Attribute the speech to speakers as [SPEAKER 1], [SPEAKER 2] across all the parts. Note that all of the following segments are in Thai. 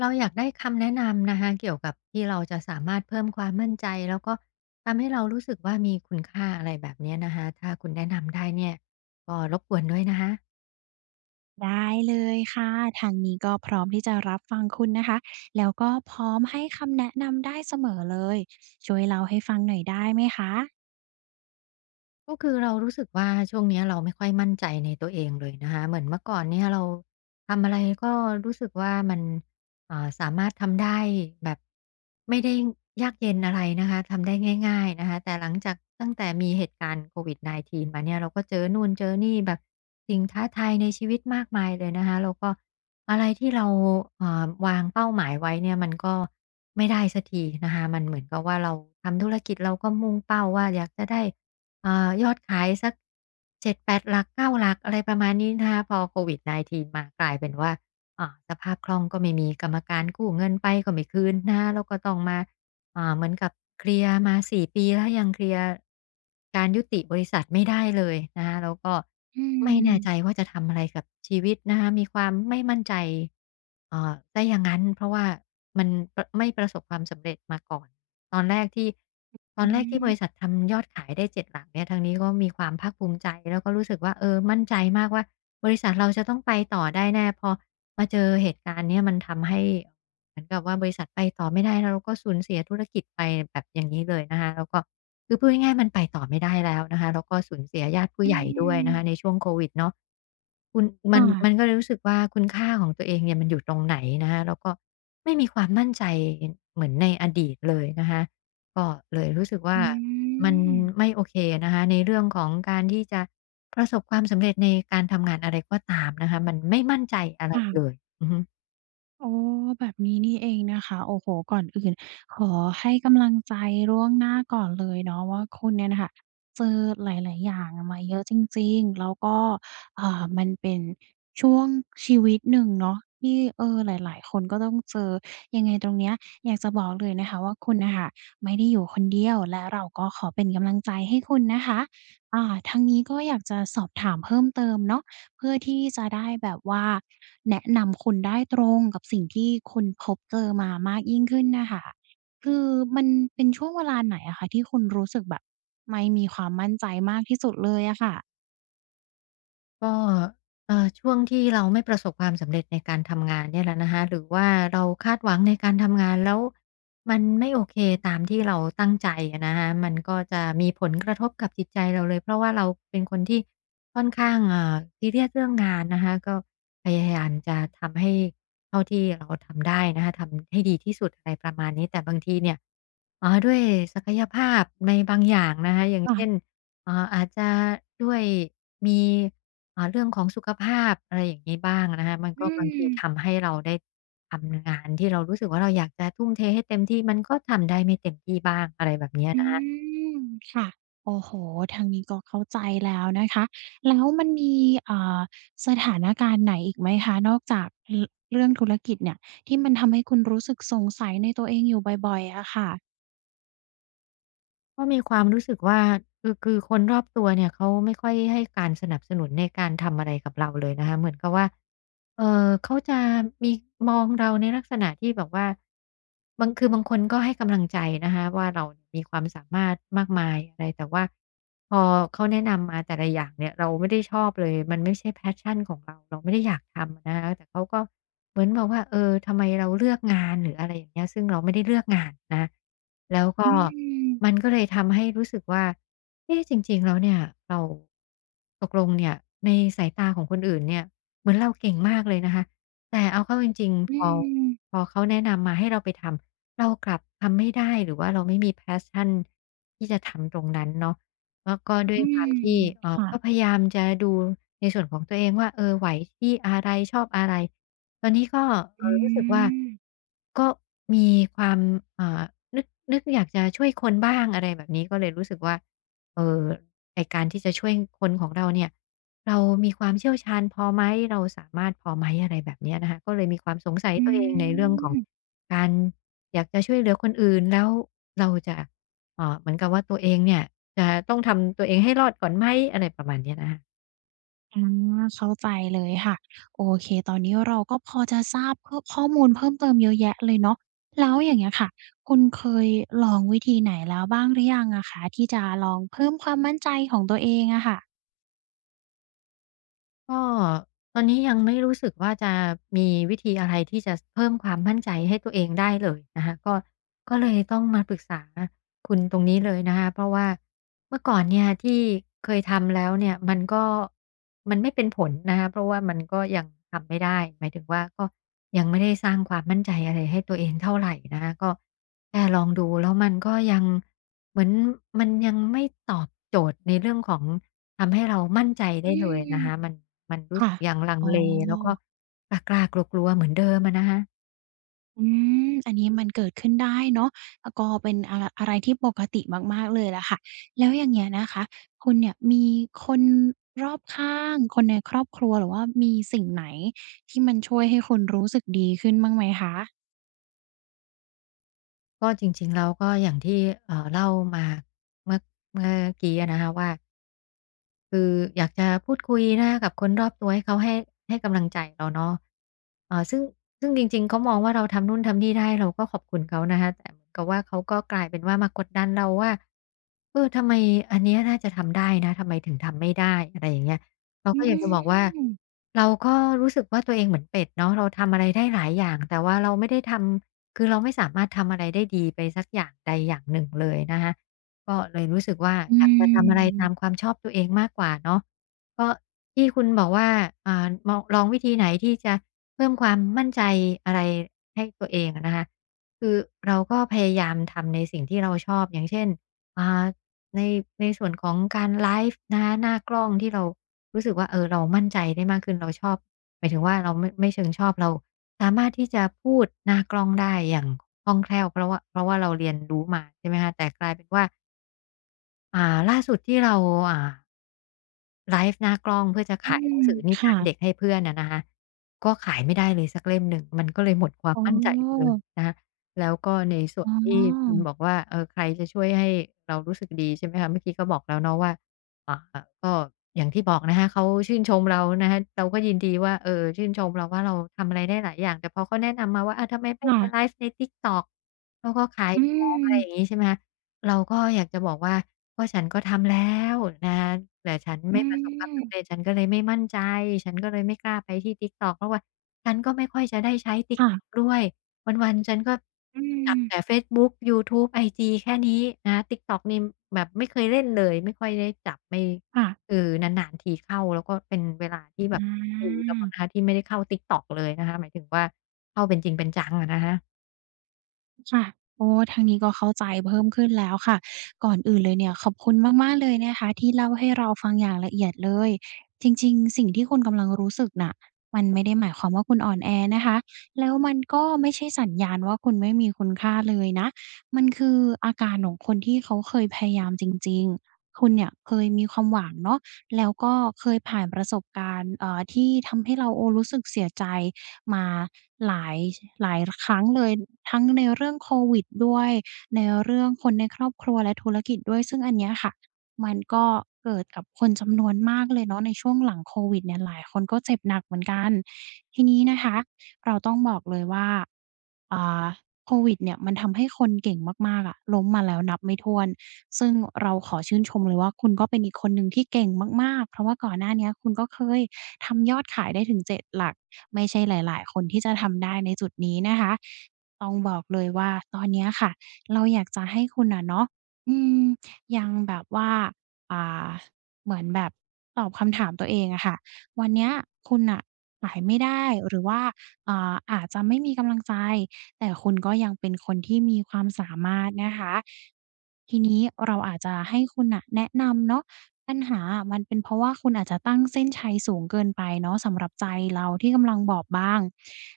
[SPEAKER 1] เราอยากได้คำแนะนำนะคะเกี่ยวกับที่เราจะสามารถเพิ่มความมั่นใจแล้วก็ทำให้เรารู้สึกว่ามีคุณค่าอะไรแบบเนี้ยนะคะถ้าคุณแนะนำได้เนี่ยก็รบกวนด้วยนะคะ
[SPEAKER 2] ได้เลยค่ะทางนี้ก็พร้อมที่จะรับฟังคุณนะคะแล้วก็พร้อมให้คำแนะนำได้เสมอเลยช่วยเล่าให้ฟังหน่อยได้ไหมคะ
[SPEAKER 1] ก็คือเรารู้สึกว่าช่วงเนี้ยเราไม่ค่อยมั่นใจในตัวเองเลยนะคะเหมือนเมื่อก่อนเนี่ยเราทำอะไรก็รู้สึกว่ามันสามารถทำได้แบบไม่ได้ยากเย็นอะไรนะคะทำได้ง่ายๆนะคะแต่หลังจากตั้งแต่มีเหตุการณ์โควิด 19 มาเนี่ยเราก็เจอนู่นเจอนี่แบบสิ่งท้าทายในชีวิตมากมายเลยนะคะแล้วก็อะไรที่เราวางเป้าหมายไว้เนี่ยมันก็ไม่ได้สักทีนะคะมันเหมือนกับว่าเราทำธุรกิจเราก็มุ่งเป้าว่าอยากจะได้ เอ่ยอดขายสัก7-8หลัก9หลักอะไรประมาณนี้นะคะพอโควิด 19 มากลายเป็นว่าสภาพคล่องก็ไม่มีกรรมการกู้เงินไปก็ไม่คืนนะคะแล้วก็ต้องมาเหมือนกับเคลียร์มา4ปีแล้วยังเคลียร์การยุติบริษัทไม่ได้เลยนะคะแล้วก็
[SPEAKER 2] อื
[SPEAKER 1] ไม่
[SPEAKER 2] ม
[SPEAKER 1] แน่ใจว่าจะทำอะไรกับชีวิตนะคะมีความไม่มั่นใจซะอย่างงั้นเพราะว่ามันปไม่ประสบความสำเร็จมาก่อน ตอนแรกที่ตอน
[SPEAKER 2] อื
[SPEAKER 1] แรกที่บริษัท
[SPEAKER 2] ม
[SPEAKER 1] ทำยอดขายได้7หลักเนี่ยทางนี้ก็มีความภาคภูมิใจแล้วก็รู้สึกว่าเออมั่นใจมากว่าบริษัทเราจะต้องไปต่อได้แน่พอมาเจอเหตุการณ์เนี้ยมันทำให้ เหมือนกับว่าบริษัทไปต่อไม่ได้แล้วเราก็สูญเสียธุรกิจไปแบบอย่างนี้เลยนะคะแล้วก็คือพูดง่ายๆมันไปต่อไม่ได้แล้วนะคะแล้วก็สูญเสียญาติผู้
[SPEAKER 2] อื
[SPEAKER 1] ใหญ่ด้วย
[SPEAKER 2] ม
[SPEAKER 1] นะคะในช่วงโควิดเนาะคุณมั
[SPEAKER 2] ค่ะ
[SPEAKER 1] นมันก็เลยรู้สึกว่าคุณค่าของตัวเองเนี่ยมันอยู่ตรงไหนนะคะแล้วก็ไม่มีความมั่นใจเหมือนในอดีตเลยนะคะก็เลยรู้สึกว่า
[SPEAKER 2] อื
[SPEAKER 1] มันไม่
[SPEAKER 2] ม
[SPEAKER 1] โอเคนะคะในเรื่องของการที่จะประสบความสำเร็จในการทำงานอะไรก็ตามนะคะมันไม่มั่นใจอะไรเล
[SPEAKER 2] ค่ะ
[SPEAKER 1] ยอือฮึ
[SPEAKER 2] อ๋อแบบนี้นี่เองนะคะโอ้โฮก่อนอื่นขอให้กำลังใจล่วงหน้าก่อนเลยเนาะว่าคุณเนี่ยน่ะค่ะเจอหลายๆอย่างมาเยอะจริงๆแล้วก็มันเป็นช่วงชีวิตหนึ่งเนาะที่เออหลายๆคนก็ต้องเจอยังไงตรงเนี้ยอยากจะบอกเลยนะคะว่าคุณน่ะค่ะไม่ได้อยู่คนเดียวและเราก็ขอเป็นกำลังใจให้คุณนะคะทางนี้ก็อยากจะสอบถามเพิ่มเติมเนาะ เพื่อที่จะได้แบบว่าแนะนำคุณได้ตรงกับสิ่งที่คุณพบเจอมามากยิ่งขึ้นน่ะค่ะคือมันเป็นช่วงเวลาไหนอะคะที่คุณรู้สึกแบบไม่มีความมั่นใจมากที่สุดเลยอะค่ะ
[SPEAKER 1] ก็ช่วงที่เราไม่ประสบความสำเร็จในการทำงานเนี่ยแหละนะคะหรือว่าเราคาดหวังในการทำงานแล้วมันไม่โอเคตามที่เราตั้งใจอะนะคะมันก็จะมีผลกระทบกับจิตใจเราเลยเพราะว่าเราเป็นคนที่ค่อนข้างซีเรียสเรื่องงานนะคะก็พยายามจะทำให้เท่าที่เราทำได้นะคะทำให้ดีที่สุดอะไรประมาณนี้แต่บางทีเนี่ยด้วยศักยภาพในบางอย่างนะคะอย่าง
[SPEAKER 2] ค่ะ
[SPEAKER 1] เช่น อาจจะด้วยมีเรื่องของสุขภาพอะไรอย่างงี้บ้างนะคะมัน
[SPEAKER 2] อื
[SPEAKER 1] ก็บางที
[SPEAKER 2] ม
[SPEAKER 1] ทำให้เราได้ทำงานที่เรารู้สึกว่าเราอยากจะทุ่มเทให้เต็มที่มันก็ทำได้ไม่เต็มที่บ้างอะไรแบบเนี้ย
[SPEAKER 2] อื
[SPEAKER 1] นะคะ
[SPEAKER 2] มค่ะโอ้โฮทางนี้ก็เข้าใจแล้วนะคะแล้วมันมีอ่าสถานการณ์ไหนอีกไหมคะนอกจากรเรื่องธุรกิจเนี่ยที่มันทำให้คุณรู้สึกสงสัยในตัวเองอยู่บ่อยๆอะค่ะ
[SPEAKER 1] ก็มีความรู้สึกว่าคือคนรอบตัวเนี่ยเขาไม่ค่อยให้การสนับสนุนในการทำอะไรกับเราเลยนะคะเหมือนกับว่าเขาจะมีมองเราในลักษณะที่แบบว่าบางคือบางคนก็ให้กำลังใจนะคะว่าเรามีความสามารถมากมายอะไรแต่ว่า พอเขาแนะนำมาแต่ละอย่างเนี่ยเราไม่ได้ชอบเลยมันไม่ใช่ passion ของเราเราไม่ได้อยากทำอะนะคะแต่เขาก็เหมือนบอกว่าเออทำไมเราเลือกงานหรืออะไรอย่างเงี้ยซึ่งเราไม่ได้เลือกงานนะแล้วก็
[SPEAKER 2] อืม
[SPEAKER 1] มันก็เลยทำให้รู้สึกว่าเอ๊ะจริงๆแล้วเนี่ยเราตกลงเนี่ยในสายตาของคนอื่นเนี่ยเหมือนเราเก่งมากเลยนะคะแต่เอาเข้าจริง
[SPEAKER 2] อื
[SPEAKER 1] ๆพอพ
[SPEAKER 2] ม
[SPEAKER 1] อเขาแนะนำมาให้เราไปทำเรากลับทำไม่ได้หรือว่าเราไม่มี passion ที่จะทำตรงนั้นเนาะ แล้ก็ด้ว
[SPEAKER 2] อื
[SPEAKER 1] ยค
[SPEAKER 2] ม
[SPEAKER 1] วามที่
[SPEAKER 2] ค่ะ
[SPEAKER 1] ก็พยายามจะดูในส่วนของตัวเองว่าเออไหวที่อะไรชอบอะไรตอนนี้ก็
[SPEAKER 2] อื
[SPEAKER 1] รู้สึกว่า
[SPEAKER 2] ม
[SPEAKER 1] ก็มีความอ่านึกนึกอยากจะช่วยคนบ้างอะไรแบบนี้ก็เลยรู้สึกว่าเอ่อไอ้การที่จะช่วยคนของเราเนี่ยเรามีความเชี่ยวชาญพอไหมเราสามารถพอไหมอะไรแบบเนี้ยนะคะก็เลยมีความสงสัย
[SPEAKER 2] อื
[SPEAKER 1] ตัวเองในเรื่องของ
[SPEAKER 2] ม
[SPEAKER 1] การอยากจะช่วยเหลือคนอื่นแล้วเราจะเหมือนกับว่าตัวเองเนี่ย จะต้องทำตัวเองให้รอดก่อนไหมอะไรประมาณเนี้ยนะคะ
[SPEAKER 2] อาเข้าใจเลยค่ะโอเคตอนนี้เราก็พอจะทราบเพิ่มข้อมูลเพิ่มเติมเยอะแยะเลยเนาะแล้วอย่างเงี้ยค่ะคุณเคยลองวิธีไหนแล้วบ้างหรือยังอะคะที่จะลองเพิ่มความมั่นใจของตัวเองอะค่ะ
[SPEAKER 1] ก็ตอนนี้ยังไม่รู้สึกว่าจะมีวิธีอะไรที่จะเพิ่มความมั่นใจให้ตัวเองได้เลยนะคะก็เลยต้องมาปรึกษาคุณตรงนี้เลยนะคะเพราะว่าเมื่อก่อนเนี่ยที่เคยทำแล้วเนี่ยมันไม่เป็นผลนะคะเพราะว่ามันก็ยังทำไม่ได้หมายถึงว่าก็ยังไม่ได้สร้างความมั่นใจอะไรให้ตัวเองเท่าไหรนะคะก็แค่ลองดูแล้วมันก็ยังเหมือนมันยังไม่ตอบโจทย์ในเรื่องของ ทำให้เรามั่นใจ
[SPEAKER 2] อื
[SPEAKER 1] ได้เลย
[SPEAKER 2] ม
[SPEAKER 1] นะคะมันรู้สึ
[SPEAKER 2] ค่ะ
[SPEAKER 1] กยังลัง
[SPEAKER 2] อ๋อ
[SPEAKER 1] เลแล้วก็กล้าๆกลัวๆเหมือนเดิมอะนะคะ
[SPEAKER 2] อือันนี้มันเกิดขึ้นได้เนาะอก็เป็นอะไรอะไรที่ปกติมากๆเลยล่ะค่ะ แล้วอย่างเงี้ยนะคะ คุณเนี่ยมีคนรอบข้าง คนในครอบครัวหรือว่ามีสิ่งไหนที่มันช่วยให้คุณรู้สึกดีขึ้นบ้างไหมคะ
[SPEAKER 1] ก็จริงๆแล้วก็อย่างที่เล่ามาเมื่อเมื่อกี้อะนะคะว่า คืออยากจะพูดคุยนะคะกับคนรอบตัวให้เขาให้ให้กำลังใจเราเนาะเอ่อซึ่งซึ่งจริงๆเขามองว่าเราทำนู่นทำนี่ได้เราก็ขอบคุณเขานะคะแต่เหมือนกับว่าเขาก็กลายเป็นว่ามากดดันเราว่าเออทำไมอันเนี้ยน่าจะทำได้นะทำไมถึงทำไม่ได้อะไรอย่างเงี้ยเรา
[SPEAKER 2] อื
[SPEAKER 1] ก็อยากจะบอกว่า
[SPEAKER 2] ม
[SPEAKER 1] เราก็รู้สึกว่าตัวเองเหมือนเป็ดเนาะเราทำอะไรได้หลายอย่างแต่ว่าเราไม่ได้ทำคือเราไม่สามารถทำอะไรได้ดีไปสักอย่างใดอย่างหนึ่งเลยนะคะ ก็เลยรู้สึกว่า
[SPEAKER 2] อื
[SPEAKER 1] อยากจะทำอะไร
[SPEAKER 2] ม
[SPEAKER 1] ตามความชอบตัวเองมากกว่าเนาะก็ที่คุณบอกว่ามองลองวิธีไหนที่จะเพิ่มความมั่นใจอะไรให้ตัวเองอะนะคะคือเราก็พยายามทำในสิ่งที่เราชอบอย่างเช่นอ่าในในส่วนของการไลฟ์นะคะหน้ากล้องที่เรารู้สึกว่าเออเรามั่นใจได้มากขึ้นเราชอบหมายถึงว่าเราไม่เชิงชอบเราสามารถที่จะพูดหน้ากล้องได้อย่างคล่องแคล่วเพราะว่าเราเรียนรู้มาใช่ไหมคะแต่กลายเป็นว่า อ่าล่าสุดที่เราอ่าไลฟ์หน้ากล้องเพื่อจะ
[SPEAKER 2] อื
[SPEAKER 1] ขายหนั
[SPEAKER 2] ม
[SPEAKER 1] งสือนิทานเด็ก
[SPEAKER 2] ค่ะ
[SPEAKER 1] ให้เพื่อนอะนะคะก็ขายไม่ได้เลยสักเล่มหนึ่งมันก็เลยหมดความ
[SPEAKER 2] อ๋
[SPEAKER 1] มั่นใจไปเล
[SPEAKER 2] อ
[SPEAKER 1] ยนะคะแล้วก็ในส่ว
[SPEAKER 2] อ๋
[SPEAKER 1] น
[SPEAKER 2] อ
[SPEAKER 1] ที่คุณบอกว่าเออใครจะช่วยให้เรารู้สึกดีใช่ไหมคะเมื่อกี้ก็บอกแล้วเนาะว่าอ่าก็อย่างที่บอกนะคะเขาชื่นชมเรานะคะเราก็ยินดีว่าเออชื่นชมเราว่าเราทำอะไรได้หลายอย่างแต่พอเขาแนะนำมาว่าอาทำไมไม่ไปไล
[SPEAKER 2] ค่ะ
[SPEAKER 1] ฟ์ใน TikTok?" เขาก็ขาย
[SPEAKER 2] อื
[SPEAKER 1] ของอะ
[SPEAKER 2] ม
[SPEAKER 1] ไรอย่างงี้ใช่ไหมคะเราก็อยากจะบอกว่าก็ฉันก็ทำแล้วนะะแต่ฉัน
[SPEAKER 2] อื
[SPEAKER 1] ไม่ประสบความ
[SPEAKER 2] ม
[SPEAKER 1] สำเร็จฉันก็เลยไม่มั่นใจ ฉันก็เลยไม่กล้าไปที่ TikTok เพราะว่าฉันก็ไม่ค่อยจะได้ใช้ TikTok
[SPEAKER 2] ค่ะ
[SPEAKER 1] ด้วยวันๆฉันก็
[SPEAKER 2] อื
[SPEAKER 1] จับแต่
[SPEAKER 2] ม
[SPEAKER 1] เฟซบุ๊กยูทูบไอจีแค่นี้นะคะ TikTok นี่แบบไม่เคยเล่นเลยไม่ค่อยได้จับไม่
[SPEAKER 2] ค่ะ
[SPEAKER 1] คือนานๆทีเข้าแล้วก็เป็นเวลาที่แบบเป็นปีแล้วมั้งนะคะ
[SPEAKER 2] อา
[SPEAKER 1] ที่ไม่ได้เข้า TikTok เลยนะคะหมายถึงว่าเข้าเป็นจริงเป็นจังอะนะคะ
[SPEAKER 2] ค่ะโอ้ทางนี้ก็เข้าใจเพิ่มขึ้นแล้วค่ะก่อนอื่นเลยเนี่ยขอบคุณมากๆเลยนะคะที่เล่าให้เราฟังอย่างละเอียดเลยจริงๆสิ่งที่คุณกำลังรู้สึกน่ะมันไม่ได้หมายความว่าคุณอ่อนแอนะคะแล้วมันก็ไม่ใช่สัญญาณว่าคุณไม่มีคุณค่าเลยนะมันคืออาการของคนที่เขาเคยพยายามจริงๆคุณเนี่ยเคยมีความหวังเนาะแล้วก็เคยผ่านประสบการณ์ที่ทำให้เราโอ้รู้สึกเสียใจ มาหลายหลายครั้งเลยทั้งในเรื่องโควิดด้วยในเรื่องคนในครอบครัวและธุรกิจด้วยซึ่งอันเนี้ยค่ะมันก็เกิดกับคนจำนวนมากเลยเนาะในช่วงหลังโควิดเนี่ยหลายคนก็เจ็บหนักเหมือนกันทีนี้นะคะเราต้องบอกเลยว่าอ่าโควิดเนี่ยมันทำให้คนเก่งมากๆอะล้มมาแล้วนับไม่ถ้วนซึ่งเราขอชื่นชมเลยว่าคุณก็เป็นอีกคนหนึ่งที่เก่งมากๆเพราะว่าก่อนหน้าเนี้ยคุณก็เคย ทำยอดขายได้ถึง7 หลักไม่ใช่หลายๆคนที่จะทำได้ในจุดนี้นะคะต้องบอกเลยว่าตอนเนี้ยค่ะเราอยากจะให้คุณอะเนาะอืมยังแบบว่าอ่าเหมือนแบบตอบคำถามตัวเองอะค่ะวันเนี้ยคุณน่ะขายไม่ได้หรือว่าอาจจะไม่มีกำลังใจแต่คุณก็ยังเป็นคนที่มีความสามารถนะคะทีนี้เราอาจจะให้คุณน่ะแนะนำเนาะ ปัญหาอะมันเป็นเพราะว่าคุณอาจจะตั้งเส้นชัยสูงเกินไปเนาะสำหรับใจเราที่กำลังบอบบาง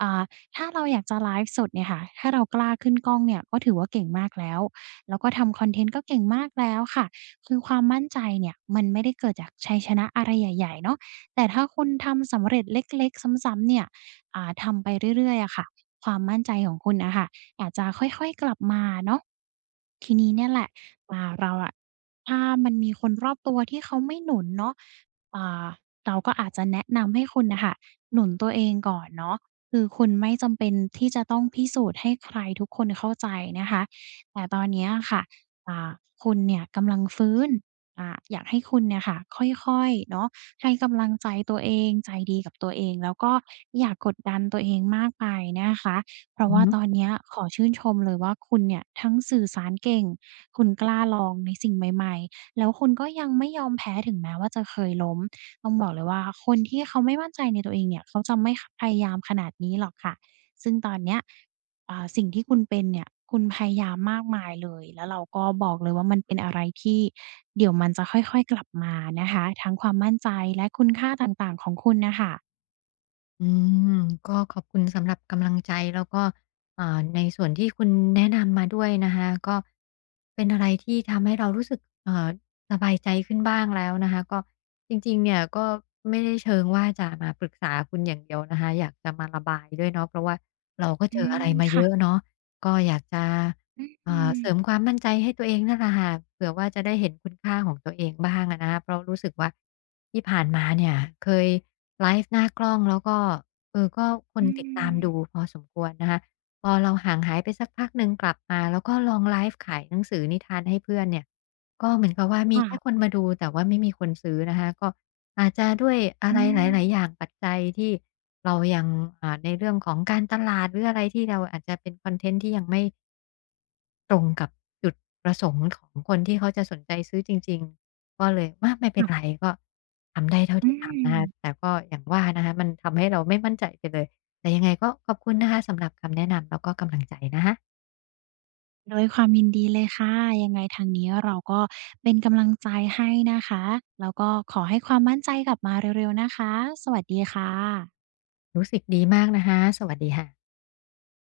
[SPEAKER 2] อ่าถ้าเราอยากจะไลฟ์สดเนี่ยค่ะ ถ้าเรากล้าขึ้นกล้องเนี่ยก็ถือว่าเก่งมากแล้ว แล้วก็ทำคอนเทนต์ก็เก่งมากแล้วค่ะ คือความมั่นใจเนี่ยมันไม่ได้เกิดจากชัยชนะอะไรใหญ่ๆเนาะแต่ถ้าคุณทำสำเร็จเล็กๆซ้ำๆเนี่ยทำไปเรื่อยๆอะค่ะความมั่นใจของคุณอะค่ะอาจจะค่อยๆกลับมาเนาะทีนี้เนี่ยแหละเราอะ ถ้ามันมีคนรอบตัวที่เขาไม่หนุนเนาะอ่าเราก็อาจจะแนะนำให้คุณน่ะค่ะหนุนตัวเองก่อนเนาะคือคุณไม่จำเป็นที่จะต้องพิสูจน์ให้ใครทุกคนเข้าใจนะคะ แต่ตอนเนี้ยค่ะอ่าคุณเนี่ยกำลังฟื้นอยากให้คุณเนี่ยค่ะค่อยๆเนาะให้กำลังใจตัวเองใจดีกับตัวเองแล้วก็อย่ากดดันตัวเองมากไปนะคะ เพราะ
[SPEAKER 1] อือ
[SPEAKER 2] ว่า
[SPEAKER 1] ฮึ
[SPEAKER 2] ตอนเนี้ยขอชื่นชมเลยว่าคุณเนี่ยทั้งสื่อสารเก่งคุณกล้าลองในสิ่งใหม่ๆแล้วคุณก็ยังไม่ยอมแพ้ถึงแม้ว่าจะเคยล้มต้องบอกเลยว่าคนที่เขาไม่มั่นใจในตัวเองเนี่ยเขาจะไม่ขพยายามขนาดนี้หรอกค่ะซึ่งตอนเนี้ยสิ่งที่คุณเป็นเนี่ยคุณพยายามมากมายเลยแล้วเราก็บอกเลยว่ามันเป็นอะไรที่เดี๋ยวมันจะค่อยๆกลับมานะคะทั้งความมั่นใจและคุณค่าต่างๆของคุณน่ะค่ะ
[SPEAKER 1] อืมก็ขอบคุณสำหรับกำลังใจแล้วก็อ่าในส่วนที่คุณแนะนำมาด้วยนะคะก็เป็นอะไรที่ทำให้เรารู้สึกสบายใจขึ้นบ้างแล้วนะคะก็จริงๆเนี่ยก็ไม่ได้เชิงว่าจะมาปรึกษาคุณอย่างเดียวนะคะอยากจะมาระบายด้วยเนาะเพราะว่าเราก็
[SPEAKER 2] อื
[SPEAKER 1] เจออะไร
[SPEAKER 2] ม
[SPEAKER 1] มาเย
[SPEAKER 2] ค่ะ
[SPEAKER 1] อะเนาะก็อยากจะ
[SPEAKER 2] อื
[SPEAKER 1] อ่า
[SPEAKER 2] ม
[SPEAKER 1] เสริมความมั่นใจให้ตัวเองนั่นแหละค่ะเผื่อว่าจะได้เห็นคุณค่าของตัวเองบ้างอะนะคะเพราะรู้สึกว่าที่ผ่านมาเนี่ยเคยไลฟ์หน้ากล้องแล้วก็เออก็คน
[SPEAKER 2] อื
[SPEAKER 1] ติดตาม
[SPEAKER 2] ม
[SPEAKER 1] ดูพอสมควรนะคะพอเราห่างหายไปสักพักหนึ่งกลับมาแล้วก็ลองไลฟ์ขายหนังสือนิทานให้เพื่อนเนี่ยก็เหมือนกับว่ามีแค่ค
[SPEAKER 2] ค่ะ
[SPEAKER 1] นมาดูแต่ว่าไม่มีคนซื้อนะคะก็อาจจะด้วยอะ
[SPEAKER 2] อื
[SPEAKER 1] ไรห
[SPEAKER 2] ม
[SPEAKER 1] ลายๆอย่างปัจจัยที่เรายังในเรื่องของการตลาดหรืออะไรที่เราอาจจะเป็นคอนเทนต์ที่ยังไม่ ตรงกับจุดประสงค์ของคนที่เขาจะสนใจซื้อจริงๆ ก็เลยว่าไม่เป็น
[SPEAKER 2] ค่ะ
[SPEAKER 1] ไรก็ทำได้เท่า
[SPEAKER 2] อื
[SPEAKER 1] ที่ทำนะคะ
[SPEAKER 2] ม
[SPEAKER 1] แต่ก็อย่างว่านะคะมันทำให้เราไม่มั่นใจไปเลย แต่ยังไงก็ขอบคุณนะคะสำหรับคำแนะนำแล้วก็กำลังใจนะคะ
[SPEAKER 2] ด้วยความยินดีเลยค่ะยังไงทางนี้เราก็เป็นกำลังใจให้นะคะแล้วก็ขอให้ความมั่นใจกลับมาเร็วๆนะคะสวัสดีค่ะ
[SPEAKER 1] รู้สึกดีมากนะคะสวัสดีค่ะ